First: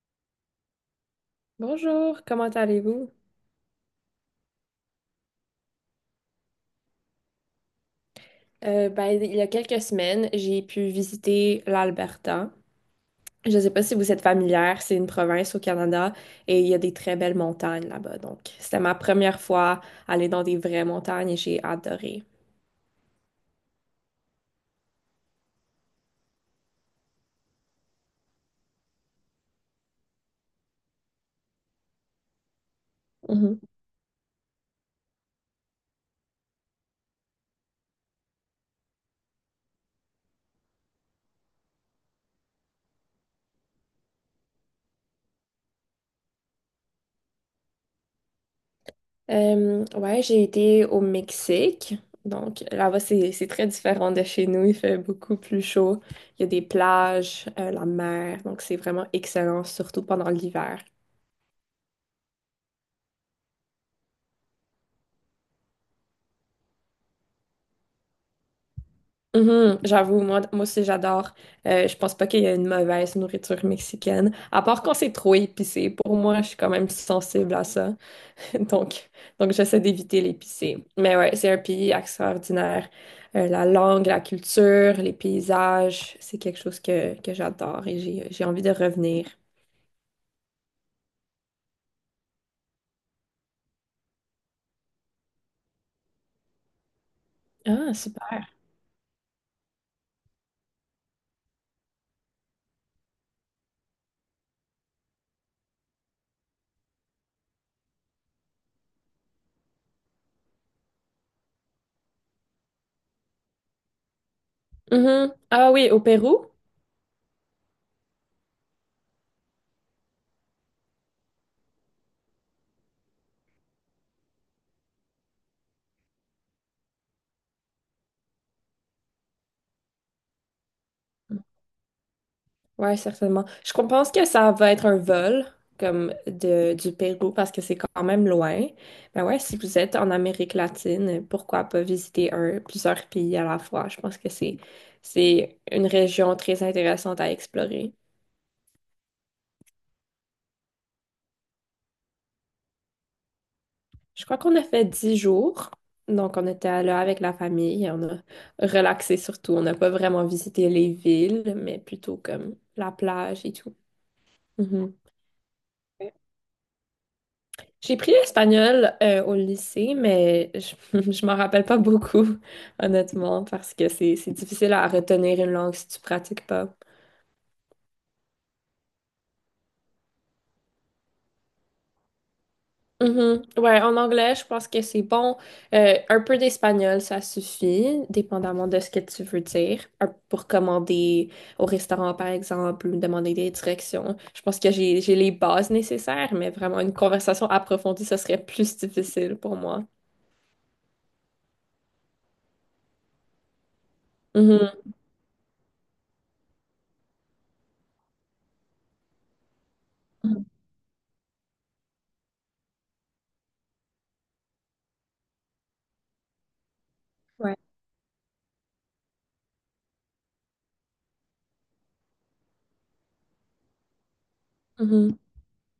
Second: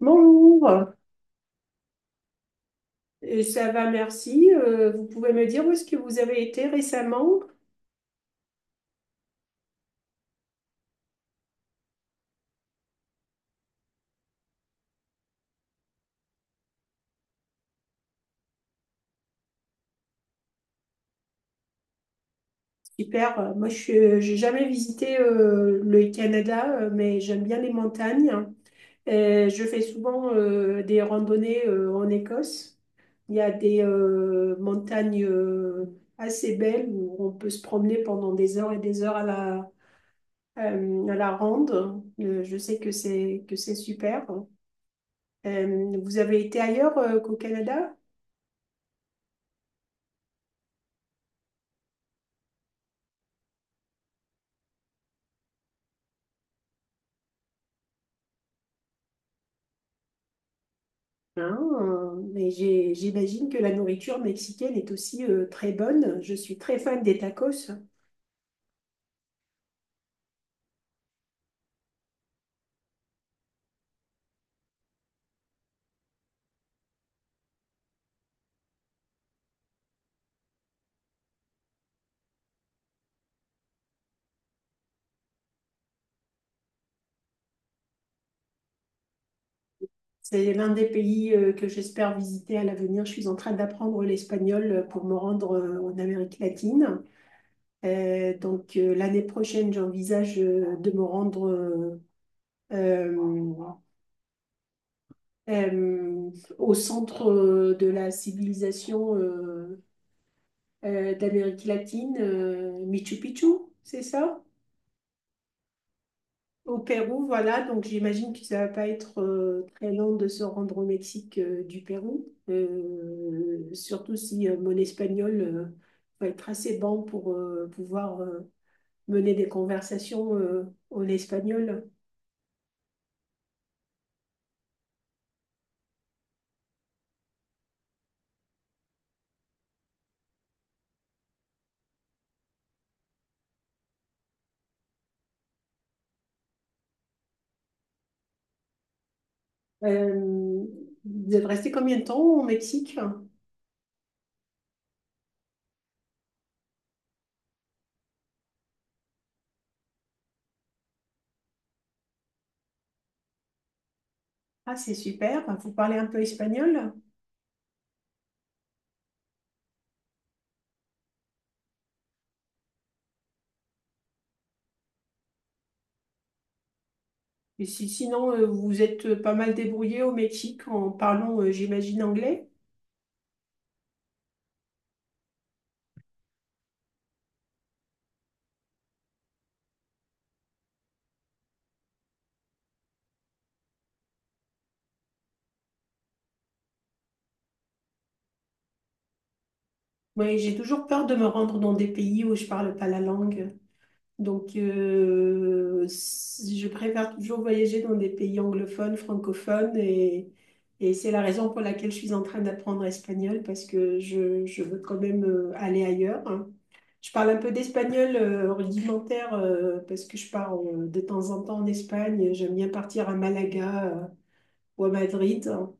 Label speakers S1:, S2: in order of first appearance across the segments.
S1: Bonjour,
S2: Bonjour, comment allez-vous?
S1: Ça va, merci. Vous pouvez me dire où est-ce que vous avez été récemment?
S2: Ben, il y a quelques semaines, j'ai pu visiter l'Alberta. Je ne sais pas si vous êtes familière, c'est une province au Canada et il y a des très belles montagnes là-bas. Donc, c'était ma première fois aller dans des vraies montagnes et j'ai adoré.
S1: Super. Moi je n'ai jamais visité le Canada, mais j'aime bien les montagnes. Je fais souvent des randonnées en Écosse. Il y a
S2: Mhm.
S1: des montagnes assez belles où on peut se promener pendant des heures et des heures à la ronde. Je sais que c'est super. Vous avez été ailleurs qu'au Canada?
S2: Ouais, j'ai été au Mexique. Donc, là-bas, c'est très différent de chez nous. Il fait beaucoup plus chaud. Il y a des plages, la mer. Donc, c'est vraiment excellent, surtout pendant l'hiver.
S1: Hein, mais j'imagine que la nourriture mexicaine est aussi très bonne. Je suis très fan des tacos.
S2: Mhm, j'avoue, moi aussi j'adore. Je pense pas qu'il y a une mauvaise nourriture mexicaine, à part quand c'est trop épicé. Pour moi, je suis quand même sensible à ça. Donc, donc j'essaie d'éviter l'épicé. Mais ouais, c'est un pays extraordinaire. La langue, la culture, les paysages, c'est quelque chose que j'adore et j'ai envie de revenir.
S1: C'est l'un des pays que j'espère visiter à l'avenir. Je suis en train d'apprendre l'espagnol pour me rendre en Amérique latine.
S2: Ah,
S1: Euh,
S2: super.
S1: donc l'année prochaine, j'envisage de me rendre euh, euh, au centre de la civilisation d'Amérique latine, Machu Picchu, c'est ça?
S2: Mhm. Ah oui, au Pérou?
S1: Au Pérou, voilà, donc j'imagine que ça va pas être très long de se rendre au Mexique du Pérou. Surtout si mon espagnol va être assez bon pour pouvoir mener des conversations en espagnol.
S2: Ouais, certainement. Je pense que ça va être un vol comme du Pérou parce que c'est quand même loin. Mais ouais, si vous êtes en Amérique latine, pourquoi pas visiter plusieurs pays à la fois? Je pense que c'est une région très intéressante à explorer.
S1: Euh, vous êtes resté combien de temps au Mexique?
S2: Je crois qu'on a fait 10 jours. Donc, on était là avec la famille, on a relaxé surtout. On n'a pas vraiment visité les villes, mais plutôt comme la plage et tout.
S1: Ah,
S2: Mhm.
S1: c'est super. Enfin, vous parlez un peu espagnol?
S2: J'ai pris l'espagnol au lycée, mais je m'en rappelle pas beaucoup, honnêtement, parce que c'est difficile à retenir une langue si tu pratiques pas.
S1: Et si, sinon, vous êtes pas mal débrouillé au Mexique en parlant, j'imagine, anglais?
S2: Mhm. Ouais, en anglais, je pense que c'est bon. Un peu d'espagnol, ça suffit, dépendamment de ce que tu veux dire. Pour commander au restaurant, par exemple, ou demander des directions. Je pense que j'ai les bases nécessaires, mais vraiment une conversation approfondie, ce serait plus difficile pour moi.
S1: Oui, j'ai toujours peur de me rendre dans des pays où je parle pas la langue. Donc,
S2: Mhm.
S1: je préfère toujours voyager dans des pays anglophones, francophones, et,
S2: Mhm.
S1: et c'est la raison pour laquelle je suis en train d'apprendre l'espagnol, parce que je veux quand même aller ailleurs. Hein. Je parle un peu
S2: Ouais.
S1: d'espagnol rudimentaire, parce que je pars de temps en temps en Espagne. J'aime bien partir à Malaga, ou à Madrid. Hein.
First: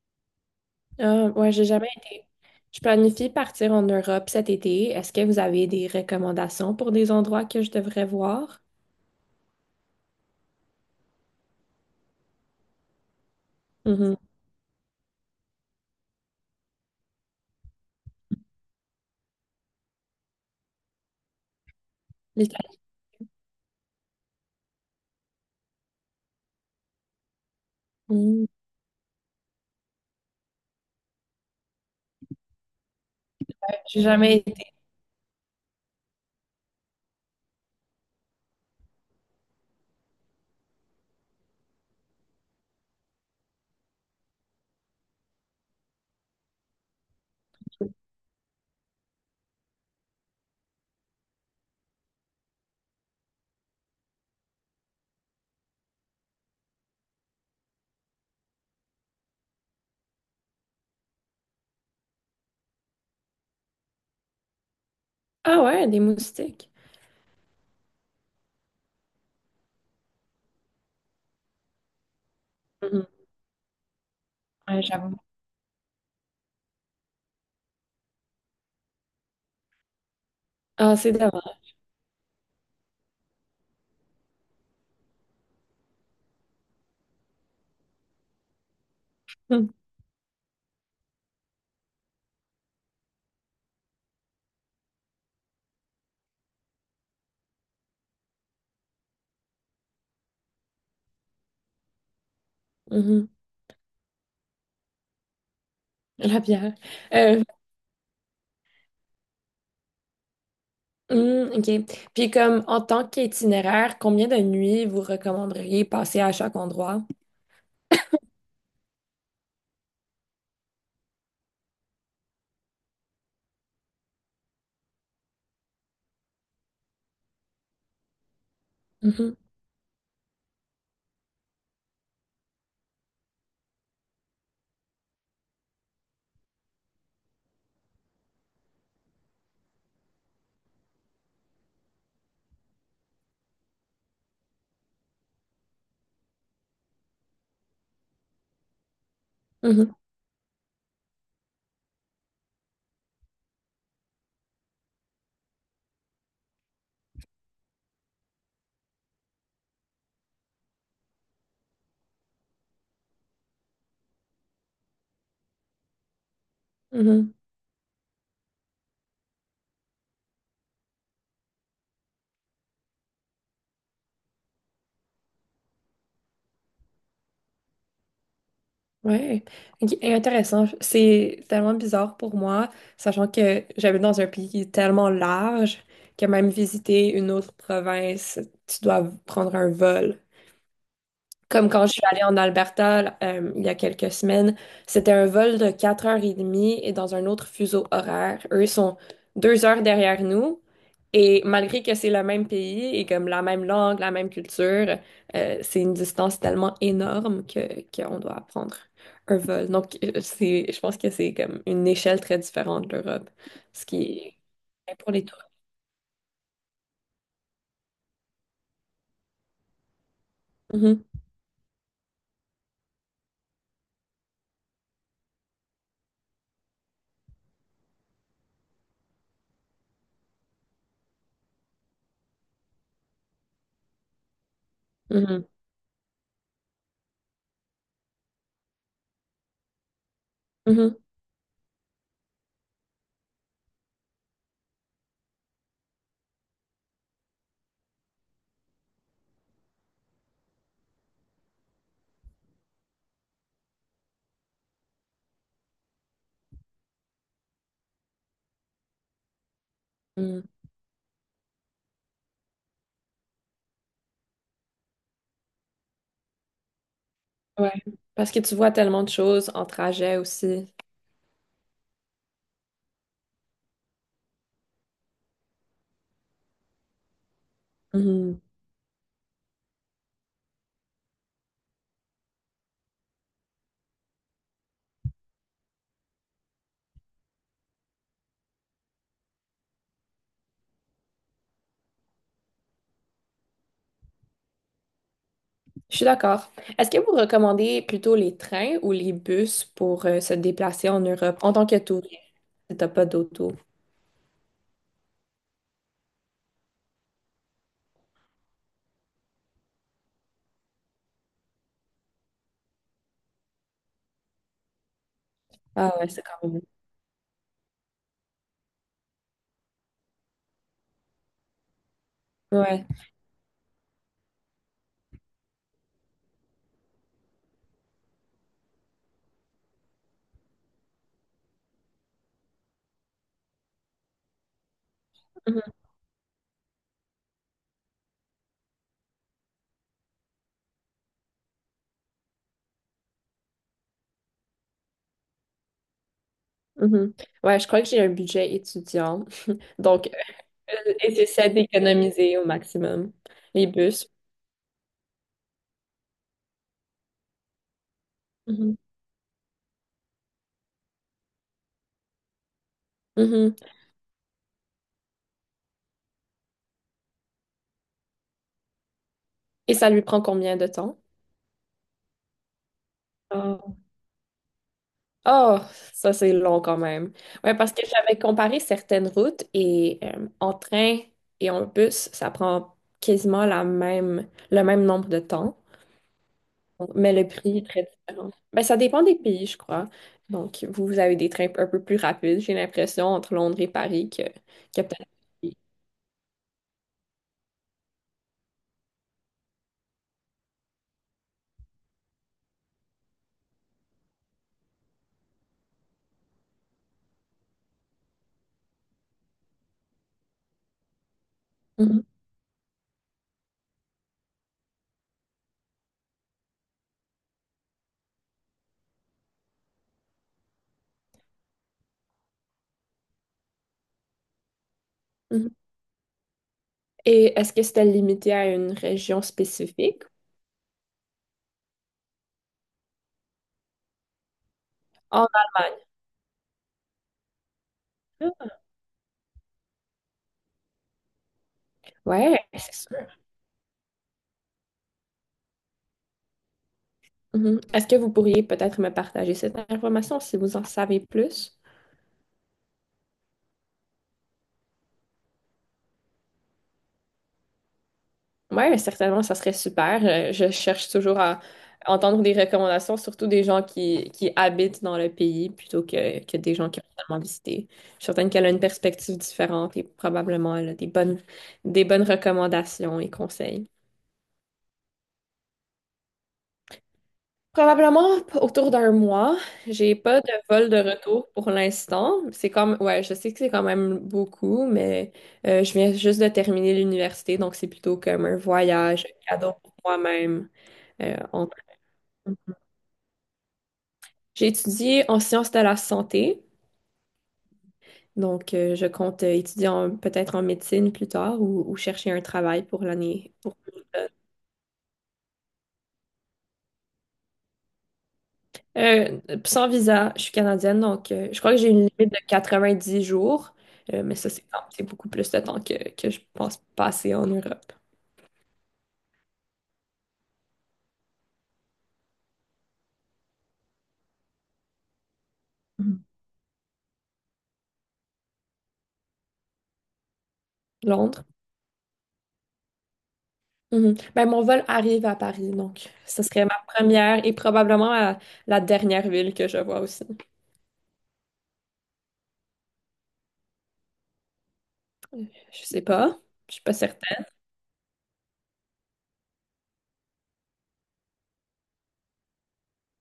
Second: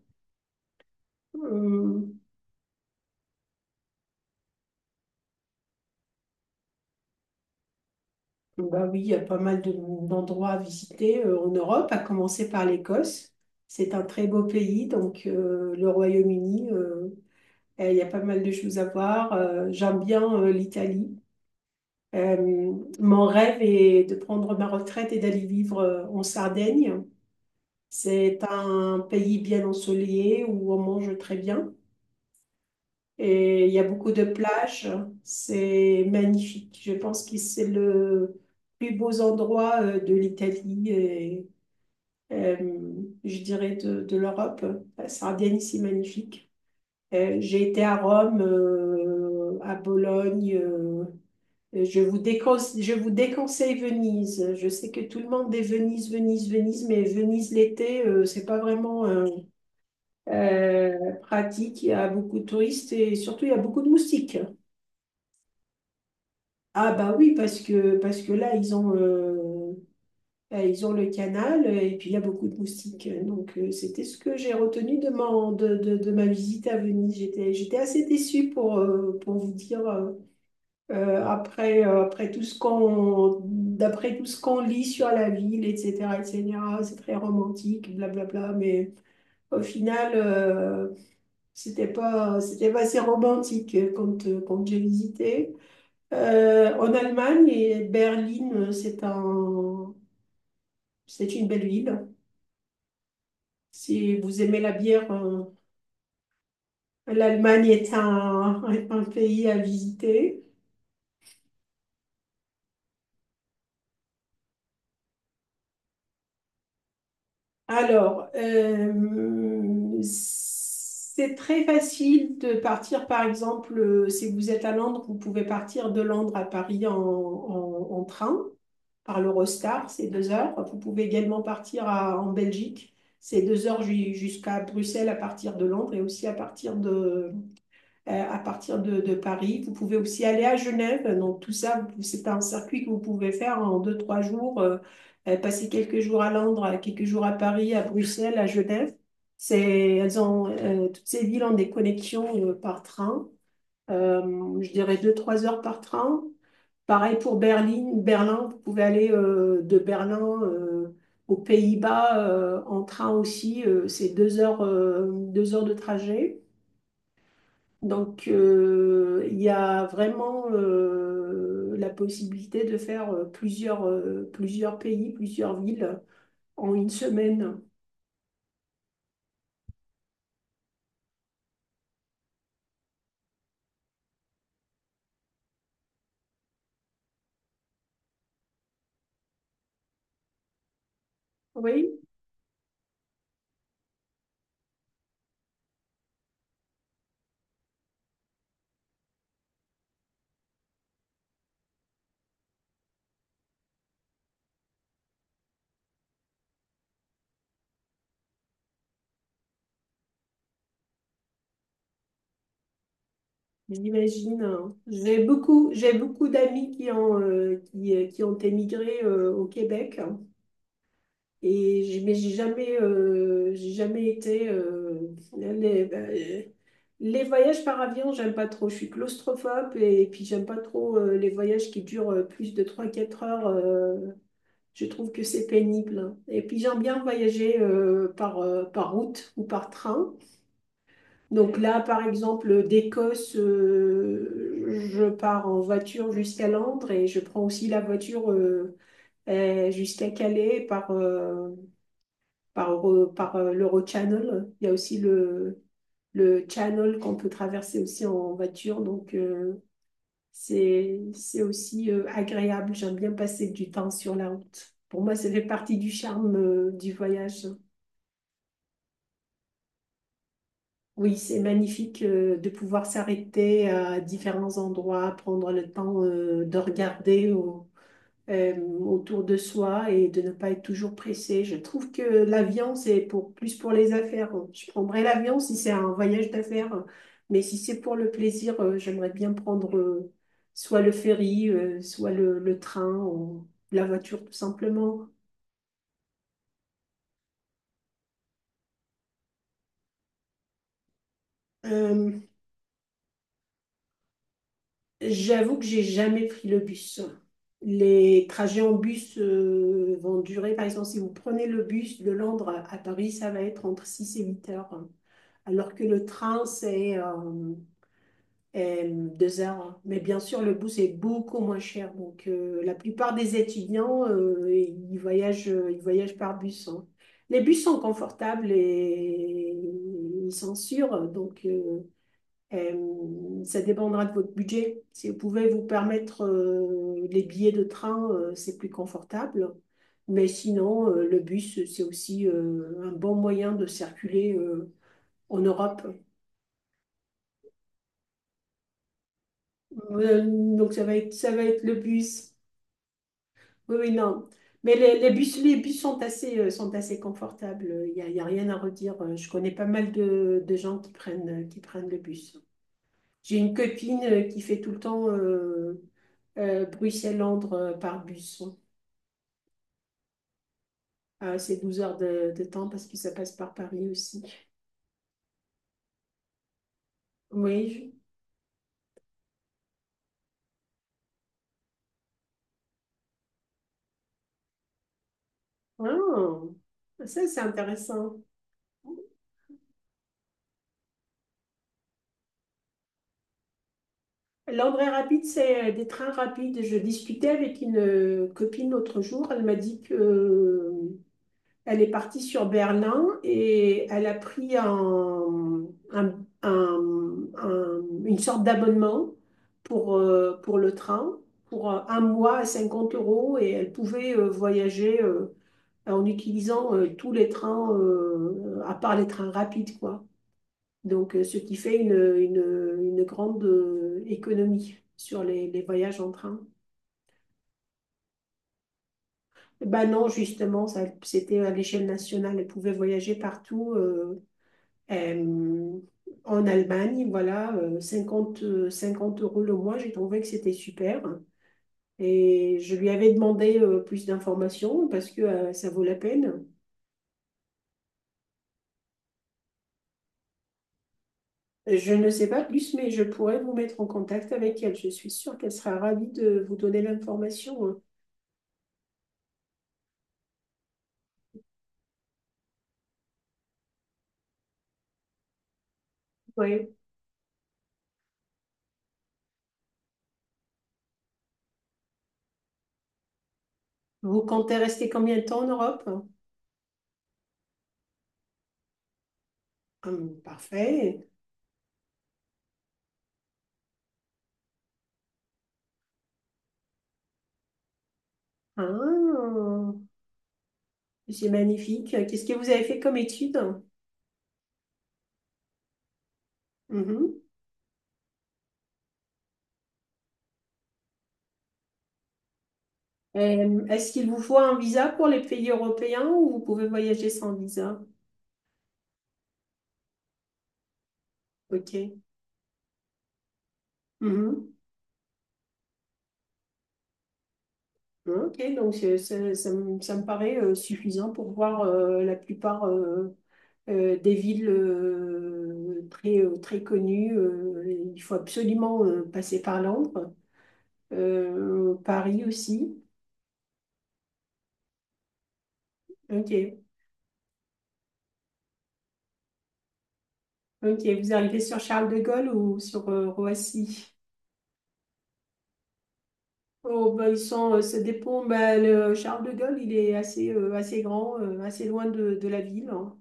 S2: Ah, ouais, j'ai jamais
S1: Hum.
S2: été. Je planifie partir en Europe cet été. Est-ce que vous avez des recommandations pour des endroits que je devrais voir?
S1: Bah oui, il y a pas mal d'endroits à visiter en Europe, à commencer par l'Écosse. C'est un
S2: Mhm.
S1: très beau pays, donc le Royaume-Uni, il y a pas mal de choses à voir. J'aime bien l'Italie. Euh,
S2: L'Italie.
S1: mon rêve est de prendre ma retraite et d'aller vivre en Sardaigne. C'est
S2: Mhm.
S1: un pays bien ensoleillé où on mange très bien. Et il y a
S2: J'ai
S1: beaucoup de
S2: jamais été.
S1: plages. C'est magnifique. Je pense que c'est le plus beau endroit de l'Italie et euh, je dirais de l'Europe. La Sardaigne, c'est magnifique. J'ai été à Rome, à Bologne. Je vous déconseille Venise. Je sais que tout le monde dit Venise, Venise, Venise, mais Venise l'été, c'est pas vraiment euh, pratique. Il y a beaucoup de touristes et surtout il y a beaucoup de moustiques.
S2: Ah ouais, des moustiques.
S1: Ah bah oui, parce que là, ils ont le canal et puis il y a beaucoup de
S2: Mhm.
S1: moustiques. Donc c'était ce que j'ai
S2: Ouais,
S1: retenu de,
S2: j'avoue.
S1: mon- de ma visite à Venise. J'étais assez déçue pour vous dire,
S2: Ah, c'est dommage.
S1: après, après tout ce qu'on, d'après tout ce qu'on lit sur la ville, etc., etc., c'est très romantique, blablabla, mais au
S2: Mhm.
S1: final, c'était pas assez romantique quand j'ai visité. En Allemagne, et Berlin, c'est une belle ville.
S2: Mhm.
S1: Si vous aimez la bière,
S2: La bière. Euh,
S1: l'Allemagne est un pays à visiter.
S2: mhm, OK. Puis comme en tant qu'itinéraire, combien de nuits vous recommanderiez passer à chaque endroit?
S1: Alors, c'est très facile de partir, par exemple, si vous êtes à Londres, vous pouvez partir de Londres à Paris en train, par
S2: Mhm.
S1: l'Eurostar. C'est 2 heures. Vous pouvez également partir en Belgique, c'est deux heures jusqu'à Bruxelles à partir de Londres et aussi à partir de Paris. Vous pouvez aussi aller à Genève. Donc tout ça, c'est un circuit que vous pouvez faire en 2, 3 jours, passer quelques jours à Londres, quelques jours à Paris, à Bruxelles, à Genève.
S2: Mhm.
S1: Toutes ces villes ont des connexions par train. Je dirais 2, 3 heures par train. Pareil pour Berlin, vous pouvez aller de Berlin aux Pays-Bas en train aussi, c'est 2 heures, 2 heures de trajet.
S2: Mhm.
S1: Donc il y a vraiment la possibilité de faire plusieurs pays, plusieurs villes en une semaine.
S2: Ouais, OK, intéressant. C'est tellement bizarre pour moi, sachant que j'habite dans un pays tellement large que même visiter une autre province, tu dois prendre un vol. Comme quand je
S1: Oui,
S2: suis allée en Alberta il y a quelques semaines, c'était un vol de 4h30 et dans un autre fuseau horaire. Eux sont 2 heures derrière nous et malgré que c'est le même pays et comme la même langue, la même culture, c'est une distance tellement énorme que qu'on doit apprendre un vol. Donc je pense que c'est comme une échelle très différente de l'Europe, ce qui
S1: j'imagine.
S2: est pour
S1: J'ai
S2: les touristes.
S1: beaucoup, j'ai beaucoup d'amis qui ont émigré au Québec.
S2: Mhm,
S1: Et mais j'ai jamais été. Ben, les voyages par avion, j'aime pas trop. Je suis claustrophobe et, puis j'aime pas trop les voyages qui durent plus de trois quatre heures. Je trouve que
S2: mhm,
S1: c'est pénible. Hein. Et puis j'aime bien voyager par route ou par train.
S2: mhm,
S1: Donc là, par exemple, d'Écosse, je pars en voiture jusqu'à Londres et je prends aussi la voiture jusqu'à Calais par l'Eurochannel. Il y a aussi le channel qu'on peut traverser aussi en voiture. Donc,
S2: mhm.
S1: c'est aussi agréable. J'aime bien passer du temps sur la route. Pour moi, ça fait partie du charme du voyage.
S2: Ouais. Parce que tu vois tellement de choses en trajet aussi.
S1: Oui, c'est magnifique de pouvoir s'arrêter à différents endroits, prendre le temps de regarder.
S2: Mhm.
S1: euh, autour de soi et de ne pas être toujours pressé. Je trouve que l'avion, c'est plus pour les affaires. Je prendrais l'avion si c'est un voyage d'affaires, mais si c'est pour le plaisir, j'aimerais bien prendre soit le ferry, soit le train ou la voiture tout simplement.
S2: Je suis d'accord. Est-ce que vous recommandez plutôt les trains ou les bus pour se déplacer en Europe en tant que touriste
S1: Euh,
S2: si t'as pas d'auto?
S1: j'avoue que j'ai jamais pris le bus. Les trajets en bus vont durer, par exemple, si vous prenez le bus de Londres à Paris, ça va être entre 6 et 8 heures, alors que
S2: Ah
S1: le
S2: ouais, c'est
S1: train,
S2: quand même.
S1: c'est est 2 heures. Hein. Mais bien sûr, le bus est beaucoup moins cher. Donc, la
S2: Ouais.
S1: plupart des étudiants, ils voyagent par bus. Hein. Les bus sont confortables et ils sont sûrs. Donc, ça dépendra de votre budget. Si vous pouvez
S2: Mhm,
S1: vous permettre les billets de train, c'est plus confortable. Mais sinon, le bus, c'est aussi un bon moyen de circuler en Europe.
S2: mhm. Ouais, je crois que j'ai un budget étudiant. Donc,
S1: Euh, donc ça va être,
S2: et
S1: ça va
S2: j'essaie
S1: être le bus.
S2: d'économiser au maximum les
S1: Oui, oui,
S2: bus.
S1: non. Mais les bus sont assez confortables. Il n'y a, y a rien à
S2: Mhm,
S1: redire. Je connais pas mal de gens qui prennent le bus. J'ai une
S2: mhm.
S1: copine qui fait tout le temps Bruxelles-Londres par bus.
S2: Et ça lui prend combien de temps?
S1: Ah, c'est 12 heures de temps parce que ça passe par Paris aussi.
S2: Oh, ça c'est long quand même. Ouais, parce que
S1: Oui.
S2: j'avais comparé certaines routes et en train et en bus, ça prend quasiment le même nombre de temps,
S1: je- Ah,
S2: mais
S1: ça,
S2: le
S1: c'est
S2: prix est très
S1: intéressant.
S2: différent. Ben, ça dépend des pays, je crois. Donc, vous, vous avez des trains un peu plus rapides, j'ai l'impression, entre Londres et Paris que,
S1: L'André
S2: peut-être.
S1: rapide, c'est des trains rapides. Je discutais avec une copine l'autre jour. Elle m'a dit que elle est partie sur Berlin et elle a pris un- une sorte d'abonnement pour le train pour un
S2: Mhm,
S1: mois à 50 € et elle pouvait voyager en utilisant tous les trains, à part les trains rapides, quoi. Donc, ce qui fait une grande économie sur
S2: mhm.
S1: les voyages en train.
S2: Et est-ce que c'était limité à une région
S1: Ben
S2: spécifique?
S1: non, justement, ça, c'était à l'échelle nationale. Elle pouvait voyager partout
S2: En
S1: euh,
S2: Allemagne.
S1: en Allemagne. Voilà, 50 50 € le mois, j'ai trouvé que c'était super.
S2: Ouais,
S1: Et
S2: c'est
S1: je lui
S2: sûr.
S1: avais demandé plus d'informations parce que ça vaut la peine.
S2: Mhm. Est-ce que vous pourriez peut-être me partager cette information si vous en savez plus?
S1: Je ne sais pas plus, mais je pourrais vous mettre en contact avec elle. Je suis sûre qu'elle sera ravie de vous donner l'information. Hein.
S2: Ouais, certainement, ça serait super. Je cherche toujours à entendre des recommandations, surtout des gens qui habitent dans le pays plutôt que des gens
S1: Ouais.
S2: qui ont seulement visité. Je suis certaine qu'elle a une perspective différente et probablement elle a des bonnes recommandations et conseils.
S1: Vous comptez rester combien de temps en Europe?
S2: Probablement autour d'un mois. J'ai pas de vol de
S1: Parfait.
S2: retour pour l'instant. C'est comme, ouais, je sais que c'est quand même beaucoup, mais je viens juste de terminer l'université, donc c'est plutôt comme un voyage, un
S1: Ah,
S2: cadeau pour moi-même. euh,
S1: c'est
S2: en-
S1: magnifique. Qu'est-ce que vous avez fait comme étude?
S2: J'ai étudié en sciences de la santé,
S1: Mhm.
S2: donc je compte étudier peut-être en médecine plus tard ou, chercher un travail pour l'année.
S1: Est-ce qu'il vous faut un visa pour les pays européens ou vous pouvez voyager sans visa?
S2: Sans visa, je suis canadienne, donc je crois que j'ai une
S1: Ok.
S2: limite de 90 jours, mais ça,
S1: Mhm.
S2: c'est beaucoup plus de temps que je pense passer en Europe.
S1: Ok, donc ça me paraît suffisant pour voir la plupart des villes
S2: Mhm.
S1: très connues. Il faut absolument passer par Londres,
S2: Londres.
S1: Paris aussi.
S2: Mhm. Ben, mon vol arrive à Paris, donc ce serait ma
S1: Ok.
S2: première et probablement la dernière ville que je vois aussi.
S1: Ok, vous arrivez sur Charles de Gaulle ou sur Roissy?
S2: Euh, Je sais pas, je suis pas
S1: Oh, bah,
S2: certaine.
S1: ça dépend. Bah, le Charles de Gaulle, il est assez grand, assez loin de la ville. Hein.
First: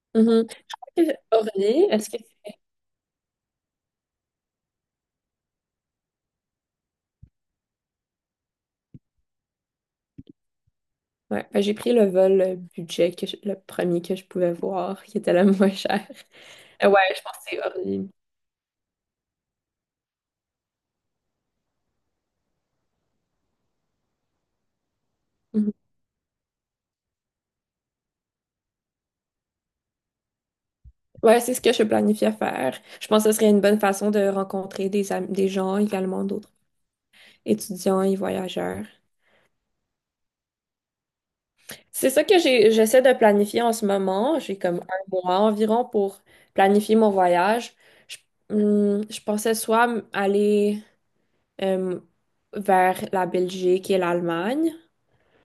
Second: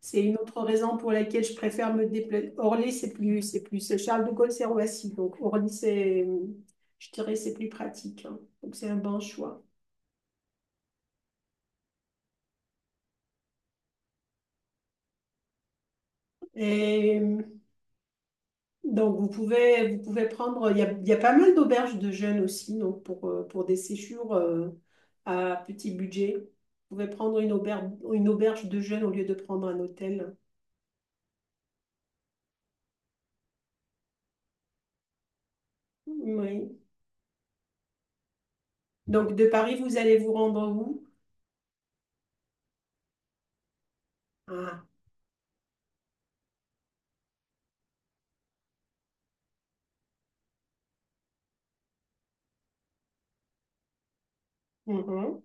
S1: C'est une
S2: Mhm.
S1: autre raison pour laquelle je
S2: Orly,
S1: préfère me
S2: est-ce que.
S1: déplacer. Orly, c'est plus, c'est plus. C'est Charles de Gaulle, c'est Roissy. Donc, Orly, c'est, je dirais, c'est plus pratique. Hein. Donc, c'est un bon choix.
S2: Ouais, ben, j'ai pris le vol budget, le premier que je pouvais voir, qui était le moins cher. Ouais,
S1: Et
S2: je pense que c'est hors ligne.
S1: Donc, vous pouvez prendre, il y a pas mal d'auberges de jeunes aussi, donc pour des séjours à
S2: Mhm.
S1: petit budget. Vous pouvez prendre une auberge de jeunes au lieu de prendre un hôtel.
S2: Ouais, c'est ce que je planifiais faire. Je pense que ce serait une bonne façon de rencontrer des gens également, d'autres
S1: Oui.
S2: étudiants et voyageurs.
S1: Donc, de Paris, vous allez vous rendre où?
S2: C'est ça que j'essaie de planifier en ce moment. J'ai comme
S1: Ah,
S2: un mois environ pour planifier mon voyage. Je, je pensais soit aller euh, vers la Belgique et l'Allemagne
S1: mhm.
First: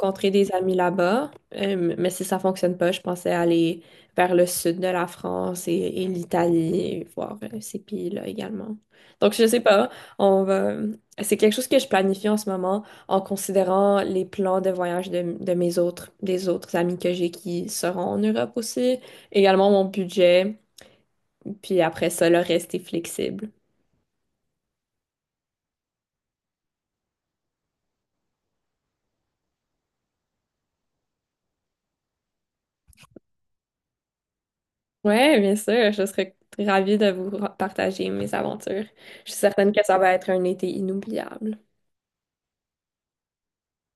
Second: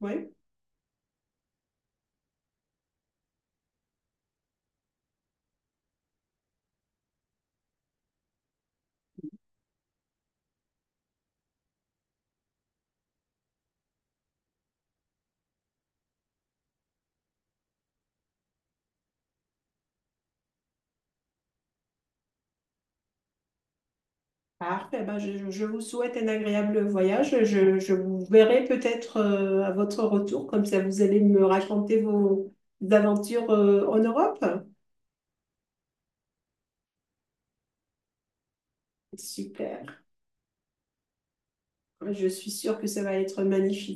S1: Oui.
S2: des amis là-bas. Mais si ça fonctionne pas, je pensais aller vers le sud de la France et, l'Italie et voir ces pays-là également. Donc, je sais pas, on va. C'est quelque chose que je planifie en ce moment en considérant les plans de voyage de des autres amis que j'ai qui seront en Europe aussi, également mon budget, puis après ça, le reste est flexible.
S1: Parfait. Ben, je vous souhaite un agréable voyage. Je vous verrai peut-être à votre retour, comme ça vous allez me raconter vos aventures en Europe.
S2: Ouais, bien sûr, je serais ravie de vous partager mes aventures. Je suis certaine que
S1: Super.
S2: ça va être un été inoubliable.
S1: Je suis sûre que ça va être magnifique.